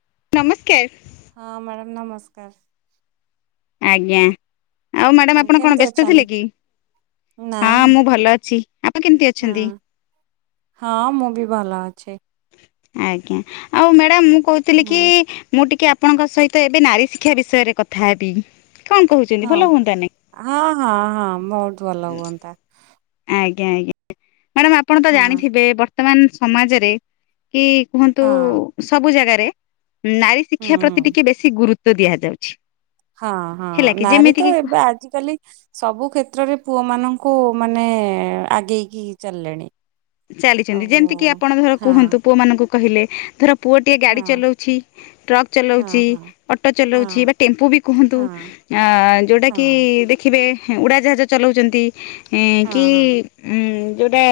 ନମସ୍କାର। ହଁ ମ୍ୟାଡ଼ାମ୍ ନମସ୍କାର। ଆଜ୍ଞା। ଆଉ ମାଡ଼ାମ୍ ହଁ ଆପଣ କଣ କେମିତି ବ୍ୟସ୍ତ ଥିଲେ ଅଛନ୍ତି? କି? ନା ନା ହଁ ମୁଁ ଭଲ ଅଛି। ଆପଣ କେମିତି ହଁ ଅଛନ୍ତି? ଛି ଆଜ୍ଞା ଆଉ ମେ ଡାମ ମୁଁ କହୁଥିଲି ହଁ କି ମୁଁ ଟିକେ ଆପ ଆପଣଙ୍କ ସହିତ ଏବେ ନାରୀ ଶିକ୍ଷା ବିଷୟରେ କଥା ହେବି। କଣ କହୁଚନ୍ତି ହଁ। ଭଲ ହୁଅନ୍ତାନି? ହଁ ହଁ ମୋ ଭଲ ହୁଅନ୍ତା ଆଜ୍ଞା ଆଜ୍ଞା। ମାଡ଼ାମ ଆପଣ ତ ହଁ ଜାଣିଥିବେ ବର୍ ତମାନ ସମାଜରେ କି କୁହନ୍ତୁ ହଁ ସବୁ ଜାଗା ରେ ନାରୀ ହୁଁ ଶିକ୍ଷା ହୁଁ। ପ୍ରତି ଟିକେ ବେଶୀ ଗୁରୁ ସେ ଦିହାଯାଉଛି। ହଁ ହଁ ନାରୀ ତ ଏବେ ଆଜିକାଲି ସବୁ କ୍ଷେତ୍ରରେ ପୁଅମାନଙ୍କୁ ମାନେ ଆଗେଇକି ଚାଲିଲେଣି। ଚାଲିଚନ୍ତି ଆଉ ଯେମିତି କିି ଆପଣ ଧର ହଁ କୁହନ୍ତୁ ପୁଅମାନଙ୍କୁ କହିଲେ ଧର ପୁଅଟିିଏ ଗାଡ଼ି ହଁ ଚଲଉଛି, ଟ୍ରକ୍ ହଁ ଚଲଉଚି, ହଁ ଅଟୋ ହଁ ଚଲଉଛି, ହଁ ବା ଟେମ୍ପୁ ବି କୁହନ୍ତୁ ହଁ ଆ, ହଁ ଯୋଉଟାକି ଦେଖିବେ ହଁ ଉଡ଼ାଜାହାଜ ଚଲଉଚନ୍ତି। ଏଁ ହଁ କି ଉଁ, ଯୋଉଟା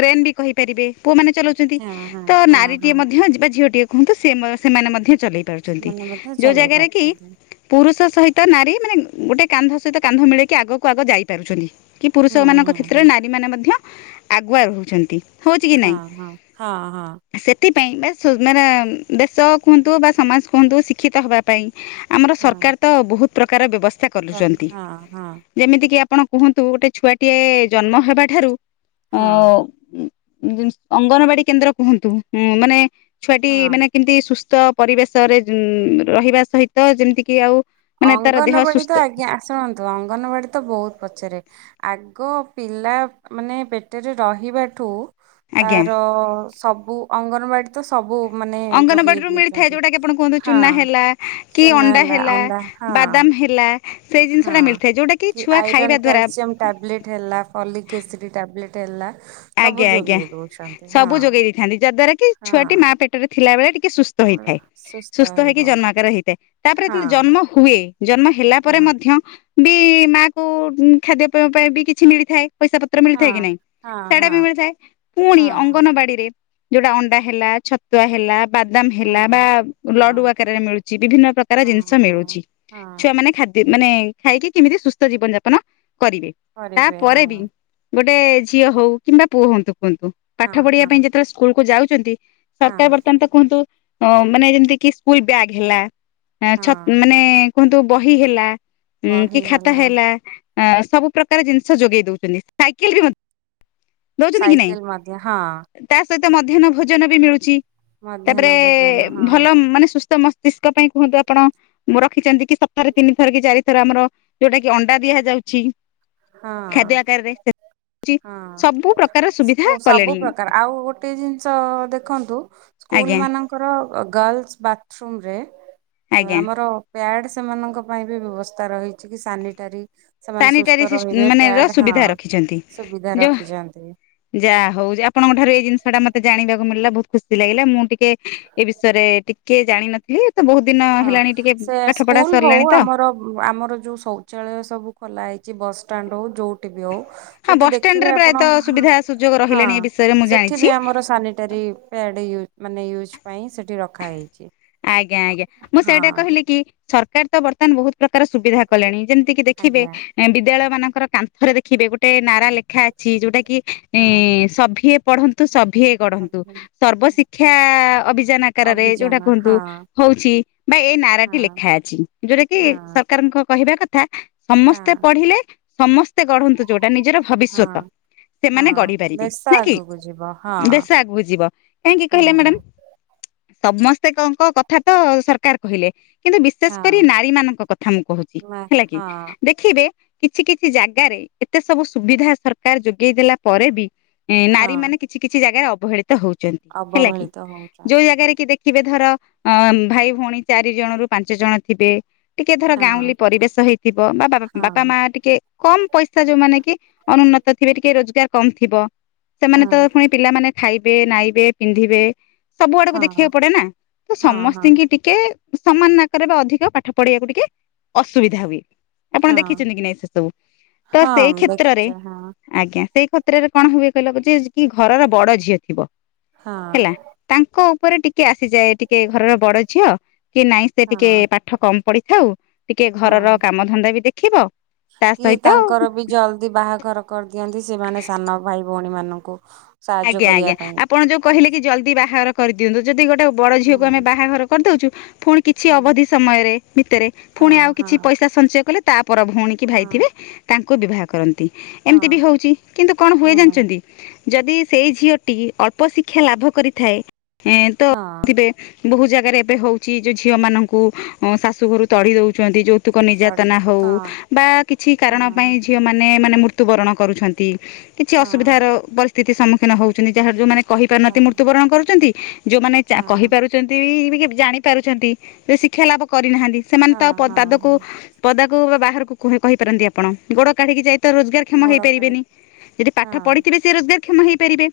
ଟ୍ରେନ୍ ବି କହିପାରିବେ ପୁଅମାନେ ଚଲଉଚନ୍ତି, ହଁ ହଁ ତ ହଁ ନାରୀଟିଏ ହଁ ମଧ୍ୟ ଯିବା ଝିଅଟିଏ କୁହନ୍ତୁ ସେମ ସେମାନେ ମଧ୍ୟ ଚଲେଇ ପାରୁଚନ୍ତି, ସେମାନେ ମଧ୍ୟ ଯୋଉ ଚଲେଇ ଜାଗାରେ କି ପାରୁଛନ୍ତି ପୁରୁଷ ସହିତ ନାରୀ ମାନେ ଗୋଟେ କାନ୍ଧ ସହିତ କାନ୍ଧ ମିଳେଇ କି ଆଗକୁ ଆଗ ଯାଇ ପାରୁଛନ୍ତି। କି ପୁରୁଷ ହୁଁ ମାନଙ୍କ ହୁଁ କ୍ଷେତ୍ରରେ ହୁଁ। ନାରୀ ମାନେ ମଧ୍ୟ ଆଗୁଆ ରହୁ। ଛନ୍ତି। ହଁ ହଁ ହଁ ହଁ। ପାଇଁ ବା ମାନେ ଦେଶ କୁହନ୍ତୁ ବା ସମାଜ କୁହନ୍ତୁ ଶିକ୍ଷିତ ହେବା ପାଇଁ। ଆମର ହଁ ସରକାର ତ ବହୁତ। ପ୍ରକାର ବ୍ୟବସ୍ଥା ରଖ କରୁଛନ୍ତି ହଁ ହଁ ଯେମିତି କି ଆପଣ କୁହନ୍ତୁ ଗୋଟେ ଛୁଆଟିଏ ଜନ୍ମ ହେବା ଠାରୁ ଅ ହଁ। ଓ ଉଁ ଅଙ୍ଗନବାଡି କେନ୍ଦ୍ର କୁହନ୍ତୁଁ ଉଁ ମାନେ ଛୁଆଟି ହଁ ମାନେ କେମିତି ସୁସ୍ ସୁଥ ପରିବେଶରେ ରହିବା ଉଁ ସହିତ ଯେମିତିକି ଆଉ ମାନେ ତାର ଦେହ ଅଙ୍ଗନବାଡି ତ ସୁସ୍ଥ ଆଜ୍ଞା ଆସୁଣନ୍ତୁ ଅଙ୍ଗନବାଡି ତ ବହୁତ ପଛରେ ଆଗ୍ ଏକ ପିଲା ମାନେ ପେଟରେ ରହିବାଠୁ ଆଜ୍ଞା ତାର ଅ ସବୁ ଅଙ୍ଗନବାଡି ତ ସବୁ ମାନେ ଯୋଗେଇ ଅଙ୍ଗନବାଡିରୁୁ ମିଳିଥାଏ ଦଉଛନ୍ତି ଯୋଉଟା କି ଆପଣ କୁହନ୍ତୁ ହଁ। ଚୁନା ହେଲା କି ଚୁନା ଅଣ୍ଡା ହେଲା ଅଣ୍ଡା ହଁ ବାଦାମ ହେଲା ସେଇ ହଁ ଜିନିଷଟା ମିଳିଥାଏ ଯୋଉଟା କି ଛୁଆ ଆଇରନ୍ ଖାଇବା ଦ୍ଵାରା କ୍ୟାଲସିୟମ ଟ୍ୟାବଲେଟ୍ ହେଲା ଫଲିକ ଏସିଡି ଟାବଲେଟ୍ େନ ଲାକ୍ଷ ଆଜ୍ଞା ଆଜ୍ଞା ସବୁ ଯୋଗେଇ ଦେଇଥାନ୍ତି ଯାଦ୍ଵାରା କି ଛୁଆଟି ମା ହଁ ପେଟରେ ଥିଲା ବେଳେ ଟିକେ ସୁସ୍ଥ ଭଲ, ହେଇଥାଏ ସୁସ୍ଥ ରହିବ ହେଇକି ଜନ୍ମ ଆକାର ହେଇଥାଏ ତାପରେ ହଁ ଯେତେବେଳେ ଜନ୍ମ ହୁଏ। ଜନ୍ମ ହେଲା ହଁ। ପରେ ମଧ୍ୟ ବି- ମା କୁ ଖାଦ୍ୟ ପେବା ପାଇଁ ବି କିଛି ମିଳିଥାଏ। ପଇସା ପତ୍ର ମିଳିଥାଏ କି ନାଇଁ? ହେଟାବି ମିଳିଥାଏ ପୁଣି ଅଙ୍ଗନବାଡି ରେ ଯୋଉଟା ଅଣ୍ଡା ହେଲା, ଛତୁଆ ହେଲା। ବାଦାମ ହେଲା, ବା ଲଡୁ ଆକାରରେ ମିଳୁଛି ବିଭିନ୍ନ ପ୍ରକାର ଜିନିଷ ମିଳୁଛି। ଛୁଆ ମାନେ ଖାଦ୍ୟ ମାନେ ଖାଇକି କେମିତି ସୁସ୍ଥ ଜୀବନ ଯାପନ କରିବେ କରିବେ ତାପରେ ହଁ ବି ଗୋଟେ ପେଜ୍ ଝିଅ ହଉ କିମ୍ବା ପୁ ହଅନ୍ତୁ କୁହନ୍ତୁ ପାଠ ହଁ ପଢିବା ହଁ ପାଇଁ ଯେତେବେଳେ ସ୍କୁଲକୁୁ ଯାଉ [inaudible] ହଁ ସରକାର ବର୍ତ୍ତମାନ ତ କୁହନ୍ତୁ- ଅ ମାନେ ଯେମିତି କି ସ୍କୁଲ ବ୍ୟାଗ୍ ହେଲା, ହ ଛ ହଁ ମାନେ ଦେଖନ୍ତୁ ବହି ହେଲା, ହୁଁ କି ଖାତା ହେଲା ଏ ସବୁ ପ୍ରକାର ଜିନିଷ ଯୋଗେଇ ଦଉଛନ୍ତି ସାଇକେଲ ଦଉଛନ୍ତି କି ନାଇଁ ସାଇକେଲ ମା ହଁ। ତା ସହିତ ମଧ୍ୟାହ୍ନ ଭୋଜନ ବି ମିଳୁଛି। ମଧ୍ୟାହ୍ନ ତାପରେ ଭୋଜନ ହଁ ଭଲ ମାନେ ମସ୍ତିଷ୍କ ପାଇଁ କୁହନ୍ତୁ ଆପଣ ରଖିଛନ୍ତି କି ସପ୍ତାହରେ ତିନି ଥର କି ଚାରି ଥର ଆମର ଯୋଉଟା କି ଅଣ୍ଡା ଦିଆଯାଉଛି ହଁ ଖାଦ୍ୟ ଆକାରରେ ହଁ ସବୁ ପ୍ରକାର ସୁବିଧା ସବୁ କଲେଣି ପ୍ରକାର ଆଉ ଗୋଟେ ଜିନିଷ ଦେଖନ୍ତୁ ସ୍କୁଲ ଆଜ୍ଞା ମାନଙ୍କର ଗଲସ ବାଥରୁମ ରେ ଆଜ୍ଞା ଆମର ପ୍ୟାଡ ସେମାନଙ୍କ ପାଇଁ ବି ବ୍ୟବସ୍ଥା ରହିଛି। କି ସାନିଟାରୀ ସେମାନେ ସୁସ୍ଥ ସାନିଟାରି ରହିବେ ମାନେ ର ପ୍ୟାଡ୍ ହଁ ସୁବିଧା ରଖିଛନ୍ତି ସୁବିଧା ଯ ରଖିଛନ୍ତି ଯାହା ହଉ ଆପଣଙ୍କ ଠାରୁ ଏଇ ଜିନିଷ ଟା ମତେ ଜାଣିବାକୁ ମିଳିଲା। ଖୁସି ଲାଗିଲା ମୁଁ ଟିକେ ଏ ବିଷୟରେ ଟିକେ ଜାଣିିନଥିଲି। ହଁ ସେ ସ୍କୁଲ ହଉ ସରିଲାଣି ତ ଆମର ଆମର ଯୋଉ ଶୌଚାଳୟ ସବୁ ଖୋଲା ହେଇଛି ବସ ଷ୍ଟାଣ୍ଡ ହଉ ହଁ ସେଠି ବସଷ୍ଟାଣ୍ଡ ରେ ଦେଖେ ଆପଣ ପ୍ରାୟତଃ ସୁବିଧା ସୁଯୋଗ ହଁ ରହିଲାଣି ଏ ବିଷୟରେ ମୁଁ ସେଠି ଜାଣିଛି ବି ଆମର ସାନିଟାରି ପ୍ୟାଡେ ମାନେ ୟୁଜ୍ ପାଇଁ ସେଇଠି ରଖାହେଇଛି। [unintelligible] ଆଜ୍ଞା। ଆଜ୍ଞା। ମୁଁ ସେଇଟା କହିଲି କି? ସରକାର ତ ବର୍ତ୍ତମାନ ବହୁତ ପ୍ରକାର ସୁବିଧା କଲେଣି ଯେମିତି କିି ଦେଖିବେ ଆଜ୍ଞା। ବିଦ୍ୟାଳୟ ମାନଙ୍କର କାନ୍ଥରେ ଦେଖିବେ ଗୋଟେ ନାରା ଲେଖା ଅଛି ଯୋଉଟା କି? ଏ ହଁ ସଭି ପଢନ୍ତୁ। ତୁ ସଭିଏ ଗଢନ୍ତୁ ସବୁ ସର୍ବ ଶିକ୍ଷା ଅଭିଯାନ ଆକାରରେ ଅଭିଯାନ ହଁ ହଉଛି ବା ଏ ନାରା ଟି ହଁ ଲେଖା ଅଛି ଯୋଉଟା କି ହଁ ସରକାରଙ୍କ କହିବା କଥା। ସମସ୍ତେ ହଁ ପଢିଲେ। ସମସ୍ତେ ଗଢନ୍ତୁ ଯୋ ନିଜର ହଁ ଭବିଷ୍ୟତ ସେମାନେ ଗଢି ହଁ ପାରିବେ ଦେଶ ନାକି ଆଗକୁ ଯିବ ହଁ ଦେଶ ଆଗକୁ ଯିବ କାହିଁକି ହୁଁ କହିଲେ ମ୍ୟାଡମ? ସମ କଣ କଣ କଥା ତ ସରକାର କହିଲେ। ବିଶେଷ ହଁ କରି ନାରୀ ମାନଙ୍କ କଥା ମୁଁ କୋହୁଚି ମା ହେଲାକି ହଁ ଦେଖିବେ କିଛି କିଛି ଜାଗାରେ ଏତେ ସବୁ ସୁବିଧା ସରକାର ଯୋଗେଇ ଦେଲା ପରେ ବି ହଁ ନାରୀ ମାନେ କିଛି କିଛି ଜାଗାରେ ଅ [unintelligible] ହୋଉଚନ୍ତି ହେଲା କି ଅବହେଳିତ ଯୋଉ ହଉଛନ୍ତି ଜାଗାରେ କି ଦେ ଥିବେ ଧର ଅଂ ଭାଇ ଭଉଣୀ ଚାରି ଜଣ ରୁ ପାଞ୍ଚ ଜଣ ଥିବେ। ଟିକେ ଧର ହଁ ଗାଉଁଲି ପରିବେଶ ହେଇଥିବ ବା ହଁ ବାପା ମା ଟି କମ ପଇସା ଯୋଉ ମାନେ କି ଅନୁନ୍ନତ ଥିବେ ଟିକେ ରୋଜଗାର କମ ଥିବ। ସେମାନେ ତ ହଁ। ପୁଣି ପିଲାମାନେ ଖାଇବେ ନାଇବେ ପିନ୍ଧିବେ। ସବୁ ଆଡକୁ ଦେଖି ହଁ ଦେଖିବାକୁ ପଡେ ନା ତ ହଁ ହଁ ସମସ୍ତତିଙ୍କୁ ଟିକେ ସମାନ ନାକରେ ବା ଅଧିକ ପାଠ ପଢିବାକୁ ଟିକେ ଅସୁବିଧା ହବ। ଆପଣ ହଁ ଦେଖିଛନ୍ତି କି ନାଇଁ ସେ ସବୁ ତ ସେଇ ହଁ କ୍ଷେତ୍ରରେ ଦେଖିଛ ହଁ ଆଜ୍ଞା ସେ ପତ୍ରରେ କଣ ହୁଏ କହିଲ ଯେ କି ଘର ବଡ ଝିଅ ଥିବ। ହେଲା ହଁ ତାଙ୍କ ପରେ ଟି ସେ ଯାଏ ଟିକେ ଘରର ବଡ ଝିଅ କି ନାଇଁ ସେ ଟିକେ ହଁ ପାଠ କମ ପଢି ହୋଉ ଟିକେ ଘରର ହଁ କାମ ଧନ୍ଦାବି ଦେ ଖିବ କି ତାଙ୍କର ବି ଜଲଦି ବାହାଘର କରିଦିଅନ୍ତି। ସେମାନେ ସାନ ଭାଇ ଭଉଣୀ ମାନଙ୍କୁ ସାହାଯ୍ୟ ଆଜ୍ଞା କରିବା ଆଜ୍ଞା ପାଇଁ ଆପଣ ଯୋଉ କହିଲେ କି ହୁଁ ଜ ପୁଣି କିଛି ହୁଁ ଅବଧି ସମୟରେ ଭିତରେ ହଁ ପୁଣି ଆଉ ହଁ କିଛି ପଇସା ସଞ୍ଚୟ କଲେ ତା ପର ଭଉଣୀ କି ହଁ ଭାଇଥିବେ ତାଙ୍କ ଲୋକ ବିବାହ କରନ୍ତି। ଏମତି ବି ହଁ ହଉଛି କିନ୍ତୁ କଣ ହୁଏ ହୁଁ ଜାଣିଛନ୍ତି। ଯଦି ସେହି ଝିଅଟି ଅଳ୍ପ ଶିକ୍ଷା ଲାଭ କରିଥାଏ। ଏଁ ହଁ ତଥିବେ ବହୁ ଜାଗାରେ ଏବେ ହଉଛି ଯେଉଁ ଝିଅମାନଙ୍କୁ ଶାଶୁ ଘରୁ ତଡ଼ି ଦେଉଛନ୍ତି ଯେଉ ତୁକ ନିର୍ଯାତନା ସଢିତି ହଉ ହଁ ବା କିଛି ହଁ କାରଣ ପାଇଁ ଝିଅ ମାନେ ମାନେ ମୃତ୍ୟୁବରଣ କରୁଛନ୍ତି। କିଛି ହଁ ଅସୁବିଧାରରି ସେ ସମ ହଉଛନ୍ତି ଯାହାର ଯୋଉାନେ ହଁ କହିପାରୁନାହାନ୍ତି ମୃତ୍ୟୁବରଣ କରୁଛନ୍ତି। ଯୋଉମାନେ ହଁ କହିପାରୁଛନ୍ତି। ଜାଣି ପାରୁଛନ୍ତି ଶିକ୍ଷା ଲାଭ କରିନାହାନ୍ତି। ସେମାନେ ହଁ ତା ହଁ ପାଦକୁ ହଁ ପଦା ବାହାରକୁ କହିପାରନ୍ତି ଆପଣ ଗୋ କାଢିକି ଯାଇ ତ ରୋଜଗାରକ୍ଷମ ଗୋଡ କାଢି ହେଇପାରିବେନି ଯଦି ପାଠ ହଁ ପଢିଥିବେ ସେ ରୋଜଗାର ମହି କରାରିବେ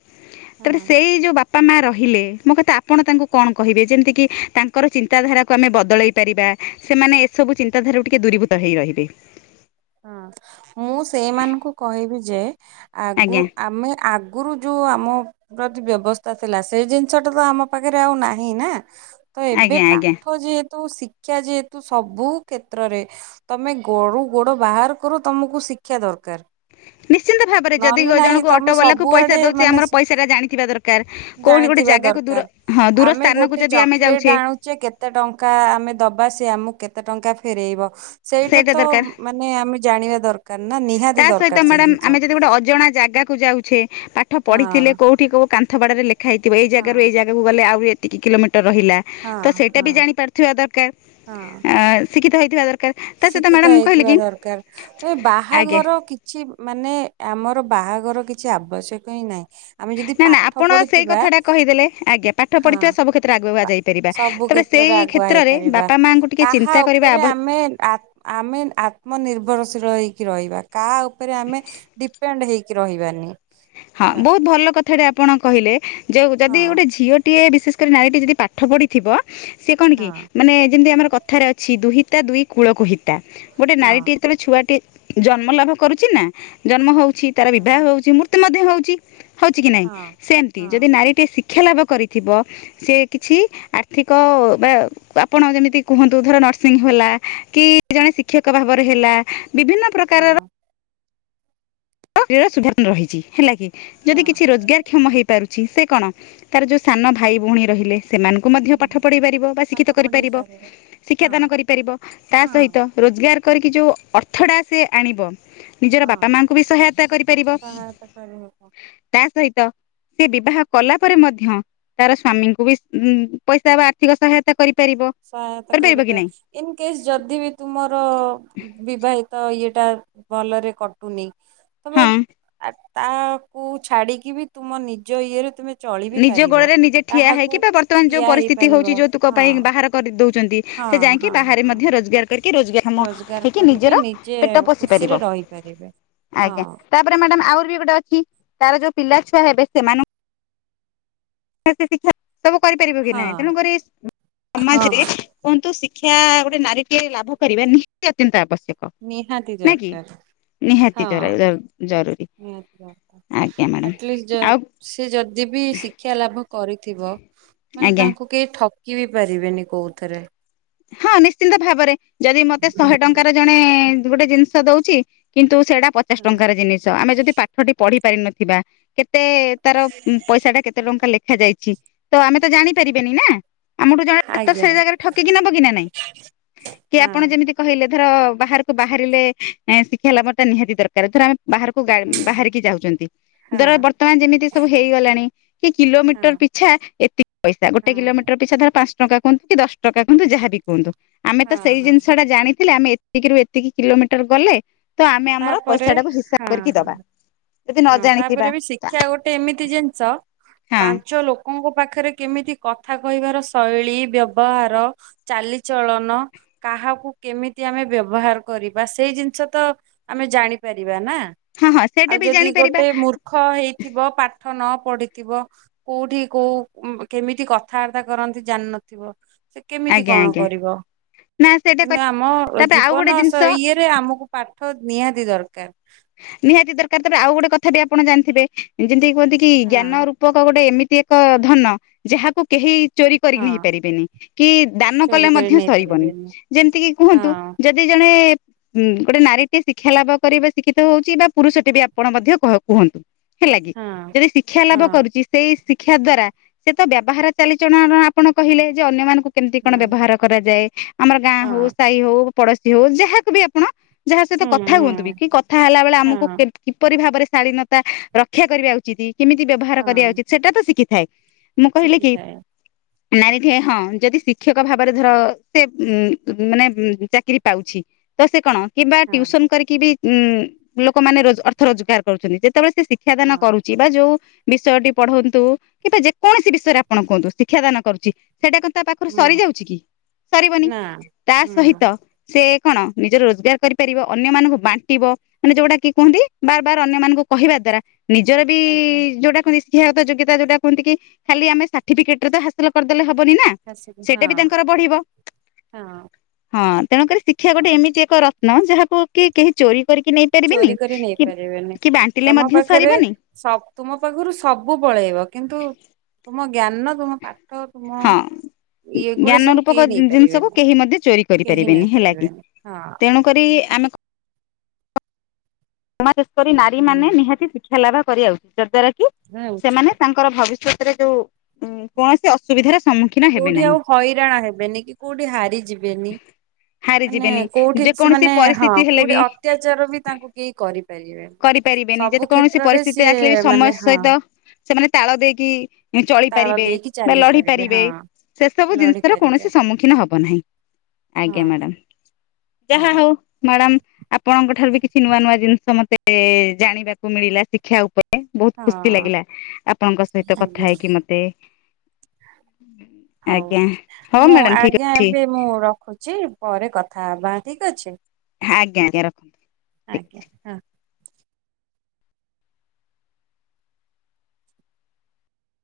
ତାର ହଁ ସେଇ ଯୋଉ ବାପା ବାପା ମା ରହିଲେ ମୋ କଥା ଆପଣ ତାଙ୍କୁ କଣ କହିବେ ଯେମିତିକି ତାଙ୍କର ଚିନ୍ତାଧାରାକୁ ଆମେ ବଦଳେଇ ପାରିବା ସେମାନେ ଏସବୁ ଚିନ୍ତାଧାରାକୁ ଟିକେ ଦୂରୀଭୂତ ହେଇ ରହିବେ। ହଁ ମୁଁ ସେଇମାନଙ୍କୁ କହିବି ଯେ ଆଜ୍ଞା ଆଗରୁ ଆମେ ଆଗରୁ ଯେଉଁ ଆମ ପ୍ରତି ବ୍ୟବସ୍ଥା ଥିଲା ସେଇ ଜିନିଷଟା ତ ଆମ ପାଖରେ ଆଉ ନାହିଁ ନା। ତ ଏବେ ଆଜ୍ଞା ଆଜ୍ଞା ପାଠ ଯେହେତ ତ ଶିକ୍ଷା ଯେହେତୁ ସବୁ କ୍ଷେତ୍ରରେ ତମେ ଗରୁ ଗୋଡ ବାହାର କର ତମକୁ ଶିକ୍ଷା ଦରକାର ନିଶ୍ଚିନ୍ତ ଭାବରେ ଯଦି ନହେଲେ ନାଇଁ ଜଣଙ୍କୁ ତମେ ଅଟୋ ବାଲାକୁ ପଇସା ସବୁଆଡେ ଦଉଛେ ମାନେ ଆମର ପଇସା ଟା ଜାଣିଥିବା ଦରକାର କୋଉଠି ଗୋଟେ ଜାଣିଥିବା ଜାଗାକୁ ଦରକାର। ଦୂର ହଁ ଦୂର ଆମେ ସ୍ଥାନକୁ ଗୋଟେ ଯଦି ଆମେ ଚକୋଲେଟ ଯାଉଛେ ଆଣୁଛେ କେତେ ଟଙ୍କା ଆମେ ଦବା ସେ ଆମକୁ କେତେ ଟଙ୍କା ଫେରଇବ ସେଇଟା ତ ନାଇଁ ଆମେ ଜାଣିବା ଦରକାର ନା ତା ନିହାତି ସହିତ ଦରକାର ସେ ଜିନିଷ। ମ୍ୟାଡାାମ ଆମେ ଯଦି ଗୋଟେ ଅଜଣା ଜାଗାକୁ ଯାଉଛେ ପାଖ ପାଠ ପଢିଥିଲେ ହଁ କୋଉଠି କଉ କନ୍ଥବାଡ ଲେଖ ଖାଇଥିବ ଏଇ ହଁ ଜାଗାରୁ ଏଇାଗାକୁ ଗଲେ ଆହୁ କିିଲୋମିଟର। ରହିଲା ହଁ ତ ସେଇଟା ବି ହଁ ଜାଣି ପାରୁଥିବା ହଁ ଦରକାର। ଶିକ୍ିତଥଥିବା। ଶିକ୍ଷିତ ହେଇଥିବା ଦରକାର ଏ ବା ଆଜ୍ଞା ବାହାଘର କିଛି ମାନେ ଆମର ମୋର ବାହାଘର କିଛି ଆବଶ୍ୟକ ହିଁ ନାହିଁ। ଆମେ ଯଦି ନା ନା ପାଠ ଆପଣ ସେଇ ପଢିଥିବା କଥାଟା କହିଦେଲେ ଆଜ୍ଞା ପାଠ ହଁ ପଢ଼ିଥିବା ସବୁ କ୍ଷେତ୍ରରେ ଆଗୁ ପା କୁହାଯାଇପାରିବା ସବୁ ତେବେ କ୍ଷେତ୍ରରେ ସେଇ ଆଗୁଆ କ୍ଷେତ୍ରରେ ହେଇପାରିବା। ବାପା ମାଙ୍କୁ ଟିକେ କାହା ଚିନ୍ତା କରିବା। ଉପରେ ଆମେ ଆ ଆମେ ଆତ୍ମନିର୍ଭରଶୀଳ ହେଇକି ରହିବା। କାହା ଉପରେ ଆମେ ଡିପେଣ୍ଡ ହେଇକ ରହିବାନି। ହଁ ହେଲା ବହୁତ ଭଲ କଥା। ଏଥାରେ ଆପଣ କହିଲେ ଯୋଉ ଯଦି ହଁ ଗୋଟେ ଝିଅଟିଏ ବିଶେଷ କରି ନାରୀଟି ଯଦି ପାଠ ପଢ଼ିଥିବ। ସେ କଣ କି ହଁ ମାନେ ଯେମିତି ଆମର କଥାରେ ଅଛି ଦୁହିତା ଦୁଇ କୂଳକହିତା। ଗୋଟେ ନାରୀଟି ହଁ ଯେତେବେଳେ ଛୁଆଟି ଜନ୍ମ ଲାଭ କରୁଛି ନା ଜନ୍ମ ହଉଛି। ତାର ହଁ ବିବାହ ହଉଛି ମୁ ବ ହଉଛି ହଉଛି କି ନାଇଁ ହଁ ସେମିତି ଯଦି ହଁ ନାରୀଟିଏ ଶ ଶିକ୍ଷା ଲାଭ କରିଥିବ ସେ କିଛି ଆର୍ଥିକ ବା ଆପଣ ଯେମିତି କୁହନ୍ତୁ ଧର ନର୍ସିଂ ହେଲା କି ଜଣେ ଶିକ୍ଷକ ଭାବରେ ହେଲା। ବିଭିନ୍ନ ପ୍ରକାରର ହଁ ଶ ସୁ ରହିଛି ହେଲା କି? ଯଦି ହଁ କିଛି ରୋଜଗାର କ୍ଷମ ହେଇପାରୁଛି। ସେ କଣ ତାର ଯୋଉ ସାନ ଭାଇ ଭଉଣୀ ରହିଲେ। ସେମାନଙ୍କୁ ମଧ୍ୟ ପାଠ ପଢ଼ାଇ ପାରିବ ବା ପାଠ ଶିକ୍ଷିତ ପଢେଇ କରିପାରିବ ପାରିବା ହଁ। ଶିକ୍ଷାଦାନ କରିପାରିବ ତା ହଁ ସହିତ ରୋଜଗାର। କରିକି ଯେଉଁ ଅର୍ଥଟା ସେ ଆଣିବ। ନିଜର ବାପା ହଁ ମା ହାୟ କରିପାର ସହାୟତା କରିହବ ତା ସ ସେ ବିବାହ କଲା ପରେ ମଧ୍ୟ ତାର ସ୍ଵାମୀଙ୍କୁ ବି ପଇସା ବା ଆର୍ଥିକ ସହାୟତା କରି ସହାୟତା କରିବା ଇନ କେସ୍ ଯଦି ବି ତୁମର ବିବାହିତ ଇ ଟା ଭଲରେ କଟୁନି। ତମେ। ହଁ ତାକୁ ଛାଡିକି ବି ତୁମ ନିଜ ଇଏରେ ତୁମେ। ଚଳି ବିି ନିଜ ପାରିବ। ଗୋଡରେ ନିଜେ ଠିଆ କାହାକୁ ହେଇକି ବା ବର୍ତ୍ତମାନ ଯୋଉ ଠିଆ ପରିସ୍ଥିତି ହେଇପାରିବ ହଉଛି ଯୌତୁକ ହଁ ପାଇଁ ବାହାର। କରିଦଉଛି। ଛନ୍ତି ସେ ହଁ ଯାଇକି ହଁ ବାହାରେ ହଁ ମଧ୍ୟ ରୋଜଗାର କରି ରୋଜଗାରକ୍ଷମ ରୋଜଗାର ହେଇକି କରିବି ନିଜର ନିଜେ ପେଟ ପୋଷି ଖୁସିରେ ପାରିବ ରହିପାରିବେ। ହଁ ଆଜ୍ଞା ତାପରେ ମ୍ୟାଡାମ ଆହୁରି ବି ଗୋଟେ ଅଛି। ତାର ଯୋଉ ପିଲା ଛୁଆ ହେବେ ସେମାନେ କେ ଶିକ୍ଷା। ସବୁ କରିପାରିବ କି ହଁ ନାହିଁ ତେଣୁକରି ହଁ ସମାଜରେ କୁହନ୍ତୁ ସିଖ୍ ଶିକ୍ଷା ଗୋଟେ ନାରୀଟିଏ ଲାଭ କରିବା ନିହାତି ଅତ୍ୟନ୍ତ ଆବଶ୍ୟକ। ନିହାତି ନା କି ଦରକାର। ନିହାତି ଜରୁରୀ ହଁ ଆଜ୍ଞା ମ୍ୟାଡାମ ଆଟଲିଷ୍ଟ ଆଉ ସେ ଯଦି ବି ଶିକ୍ଷା ଲାଭ କରିଥିବ ମାନେ ଆଜ୍ଞା ତାଙ୍କୁ କେହି ଠକ ଇଏ ବି ପାରିବେନି କୋଉଥରେ। ହଁ ନିଶ୍ଚିନ୍ତ ଭାବରେ। ଯଦି ମତେ ଶହେ ଟଙ୍କାର ଜଣେ ଗୋଟେ ଜିନିଷ ଦଉଛି କିନ୍ତୁ। ସେଇଟା ପଚାଶ ଟଙ୍କାର ଜିନିଷ ଆମେ ଯଦି ପାଠଟି ପଢ଼ି ପାରିନଥିବା କେତେ ଏତେ ତାର ପଇସାଟା କେତେ ଟଙ୍କା ଲେଖା ଯାଇଛି। ତ ଆମେ ତ ଜାଣିପାରିବେନି ନା। ଆମଠୁ ଜଣେ [unintelligible] ସେ ଆଜ୍ଞା ଜାଗାରେ ଠ [unintelligible] ନବ କି ନା ନାହିଁ କି ହଁ ଆପଣ ଯେମିତି କହିଲେ। ଧର ବାହାରକୁ ବାହାରିଲେ ଶିକ୍ଷାଲାଭଟା ନିହାତି ଦରକାର ଧର ଆମେ ବାହାରକୁ ହଁ ବାହାରିକି ଯାଉଛନ୍ତି ହଁ ଧର ବର୍ତ୍ତମାନ ଯେମିତି ସବୁ ହେଇଗଲାଣି। କି ହଁ କିଲୋମିଟର ପିଛା ଏତିକି ପଇସା ଗୋଟେ ହଁ। କିଲୋମିଟର ପିଛା ଧର ପାଞ୍ଚ ଟଙ୍କା କୁହନ୍ତୁ କି ଦଶ ଟଙ୍କା କୁହନ୍ତୁ ଯାହା ବି କୁହନ୍ତୁ। ଆମେ ତ ହଁ ସେଇ ହଁ ଜିନିଷଟା ଜାଣି ଥିଲେ ଆମେ ଏତିକିରୁ ଏତିକି କିଲୋମିଟର ଗଲେ। ତ ଆମେ ଆମର ତାପରେ ପଇସା ଟାକୁ ହିସାବ ହଁ କରିକି ହଁ ଦବା। ଯଦି ନ ହଁ ଜାଣିଥିବା ତାପରେ ବି ଶିକ୍ଷା ଗୋଟେ ଏମିତି ଜିନିଷ ହଁ ପାଞ୍ଚ ଲୋକଙ୍କୁ ଙମୋ ପାଖରେ କେମିତି କଥା କହିବାର ଶୈଳୀ ବ୍ୟବହାର ଚାଲିଚଳନ କାହାକୁ କେମିତି ଆମେ ବ୍ୟବହାର କରିବା ସେଇ ଜିନିଷ ତ ଆମେ ଜାଣିପାରିବା ନା। ହଁ ହଁ ଆଉ ସେଇଟା ବି ଯଦି ଜାଣି ଗୋଟେ ମୂର୍ଖ ହେଇଥିବ ପା ପାଠ ନ ପଢିଥିବ କୋଉଠି କୋଉ କେମିତି କଥାବାର୍ତ୍ତା କରନ୍ତି ଜାଣିନଥିବ। ସେ କେମିତି ଆଜ୍ଞା କଣ ଆଜ୍ଞା କରିବ ନା ସେଇଟା କିନ୍ତୁ କରି ଆମ ତାପରେ ଆଉ ଗୋଟେ ଜୀବନ ଜିନିଷ ଇଏରେ ଆମକୁ ଓ ନିହାତି ଦରକାର। ଥା ବିି ଆପଣ ଜାଣିଥିବେ ଯେମିତି କୁହନ୍ତି କି ହଁ ଜ୍ଞାନ ରୂପକ ଗୋଟେ ଏମିତି ଏକ ଧନ ଯାହାକୁ କେହି ଚୋରି କରିକି ହଁ ନେଇପାରିବେନି କି ଦାନ ଚୋରି କଲେ କରି ମଧ୍ୟ ସରିବନି ନେଇପାରିବେନି ଯେମିତିକି କୁହନ୍ତୁ ହଁ ଯଦି ଜଣେ ହୁଁ ଗୋଟେ ନାରୀ ଟିଏ ଶିକ୍ଷା ଲାଭ କରିବେ। ଶିକ୍ଷିତ ହଉଛି ବା ପୁରୁଷ ଟଟି ବି ଆପଣ ମଧ୍ୟ କୁହନ୍ତୁ। ହେଲା କିି ହଁ ଯଦି ଶିକ୍ଷା ହଁ ଲାଭ କରୁଛି ସେଇ ଶିକ୍ଷା ଦ୍ଵାରା ସେ ତ ବ୍ୟବହାର ଚାଲିଚଳଣ ଆପଣ କହିଲେ ଯେ ଅନ୍ୟମାନଙ୍କୁ କେମିତି କଣ ହଁ ବ୍ୟବହାର କରାଯାଏ? ଆମର ଗାଁ ହଁ ହଉ ସାହି ହଉ। ପଡୋଶୀ ହଉ ଯାହାକୁ ବି ଆପଣ ଯାହା ସହିତ ହୁଁ କଥା କୁହନ୍ତୁ ବି। ହୁଁ କି କଥା ହେଲା ବେଳେ ଆମକୁ ହଁ କିପରି ଭାବରେ ଶାଳିନତା ରକ୍ଷା କରିବା ଉଚିତ୍। କେମିତି ବ୍ୟବହାର କରିବା ହଁ ଉଚିତ ସେଟା ତ ଶିଖି ଶିଖିଥାଏ। ନାରୀ ଟିଏ ହଁ ଯଦି ଶିକ୍ଷକ ଭାବରେ ଧର ସେ ଉ ମାନେ ଚାକିରୀ ପାଉଛି ତ ସେ କଣ? କିମ୍ବା ହଁ ଟିଉସନ କରିକି ବି ଉଁ ଲୋକମାନେ ଅର୍ଥ ରୋଜଗାର କରୁଛନ୍ତି ଯେ ଯେତେବେଳେ ସେ ଶିକ୍ଷାଦାନ ହଁ କରୁଛି ବା ଯୋଉ ବିଷୟଟି ପଢ଼ନ୍ତୁ କିମ୍ବା ଯେକୌଣସି ବିଷୟରେ ଆପଣ କୁହନ୍ତୁ ଶିକ୍ଷା ଦାନ କରୁଛି। ସେଇଟା କିନ୍ତୁ ତା ପାଖରୁ ହୁଁ ସରିଯାଉଛି କି ସରିବନି ନା ତା ହୁଁ ସହିତ ସେ କଣ ନିଜର ରୋଜଗାର କରିପାରିବ ଅନ୍ୟ ମାନଙ୍କୁ ବାଣ୍ଟି ଣ୍ଟିବ ମାନେ ଯୋଉଟା କି କୁହନ୍ତି ବାର ବାର ଅନ୍ୟମାନଙ୍କୁ କହିବା ଦ୍ଵାରା ନିଜର ବି ଆଜ୍ଞା ଯୋଉଟାକୁ ତ ଯୋଗିତା ଯୋଉଟା କୁହନ୍ତି କି ଖାଲି ଆମେ ସାର୍ଟିଫିକେଟ ରେ ହାସ କରିଦଲେ ହବ ନି ନା ଆସିକି ହଁ ସେଟା ବି ତାଙ୍କର ବଢିବ ହଁ ତେଣୁକରି ଶିକ୍ଷା ଗୋଟେ ହଁ ଏମିତି ଏକ ନା ଯାହାକୁ କି କେହି ଚୋରି କରିକି ନେଇପାରିବେନି ଚୋରି କରି ନେଇ କି ପାରିବେନି କି ବାଣ୍ଟିଲେ ତମ ମଧ୍ୟ ପାଖରେ ସରିବନି ତୁମ ପାଖରୁ ସବୁ ପଳେଇବ କିନ୍ତୁ ମୋ ଜ୍ଞାନ ତୁମେ ପାଠ ତୁମ ହଁ ଏଗୁଡା ଜ୍ଞାନ ସବୁ ରୂପକ କେହି ଜିନିଷକୁ ନେଇପାରିବେନି କେହି ମଧ୍ୟ ଚୋରି କେହି କରିପାରିବେନି ହେଲା କି ନେଇପାରିବେନି ହଁ ତେଣୁ କରି ଆମେ ସମ କରି ନାରୀ ମାନେ ହୁଁ ନିହାତି ଶିଖି ଖେଲା ବା କରିବା ଆଉ ଯଦ୍ଦ୍ୱାରା କି ହେ ସେମାନେ ଉଚିତ ତାଙ୍କର ଭବିଷ୍ୟତ ଯୋଉ କୌଣସି ଅସୁବିଧାର ସମ୍ମୁଖୀନ ହେବେ କୋଉଠି ନାହିଁ। ଆଉ ହଇରାଣ ହେବେନି କି କୋଉଠି ହାରିଯିବେନି ମାନେ ହାରିଯିବେନି କୋଉଠି ଯେକୌଣସି ସେମାନେ ହଁ ପରିସ୍ଥିତି ହେଲେ ବି କୋଉଠି ଅତ୍ୟାଚାର ବି ତାଙ୍କୁ କେହି କରି କରିପାରିବେନି ଯେତେ କୌଣସି ପରିସ୍ଥିତିରେ ଆସିଲେ ବି ସିଏ ସମୟ ମାନେ ହଁ ସହିତ ସେମାନେ ତାଳ ଦେଇକି ତାଳ ଚଳିପାରିବେ ଦେଇକି ବା ଚାଲି ଲଢି ପାରିବେ ହଁ ସେ ସବୁ ଲଢି ଜିନିଷର ପାରିବେ କୌଣସି ସମ୍ମୁଖୀନ ହବ ନାହିଁ ହଁ ଆଜ୍ଞା ମ୍ୟାଡାମ ଯାହା ହଁ ହଉ ମ୍ୟାଡ଼ାମ ଆପଣଙ୍କ ଠାରୁ ବି କିଛି ନୂଆ ନୂଆ ଜିନିଷ ମତେ ଏ ଜାଣିବାକୁ ମିଳିଲା ଶିକ୍ଷା ଉପରେ ବହୁତ ଖୁସି ହଁ ଲାଗିଲା ଆପଣଙ୍କ ସହିତ କଥା ଆଜ୍ଞା ହେଇକି ମତେ ହଉ ଆଜ୍ଞା ହଉ ମୁଁ ମ୍ୟାଡ଼ାମ ଠିକ ଆଜ୍ଞା ଅଛି ଏବେ ମୁଁ ରଖୁଛି ପରେ କଥ ଥା ହବା ଠିକ ଅଛି? ଆଜ୍ଞା ଆଜ୍ଞା ରଖ ଠିକ ଆଜ୍ଞା ଅଛି ହଁ।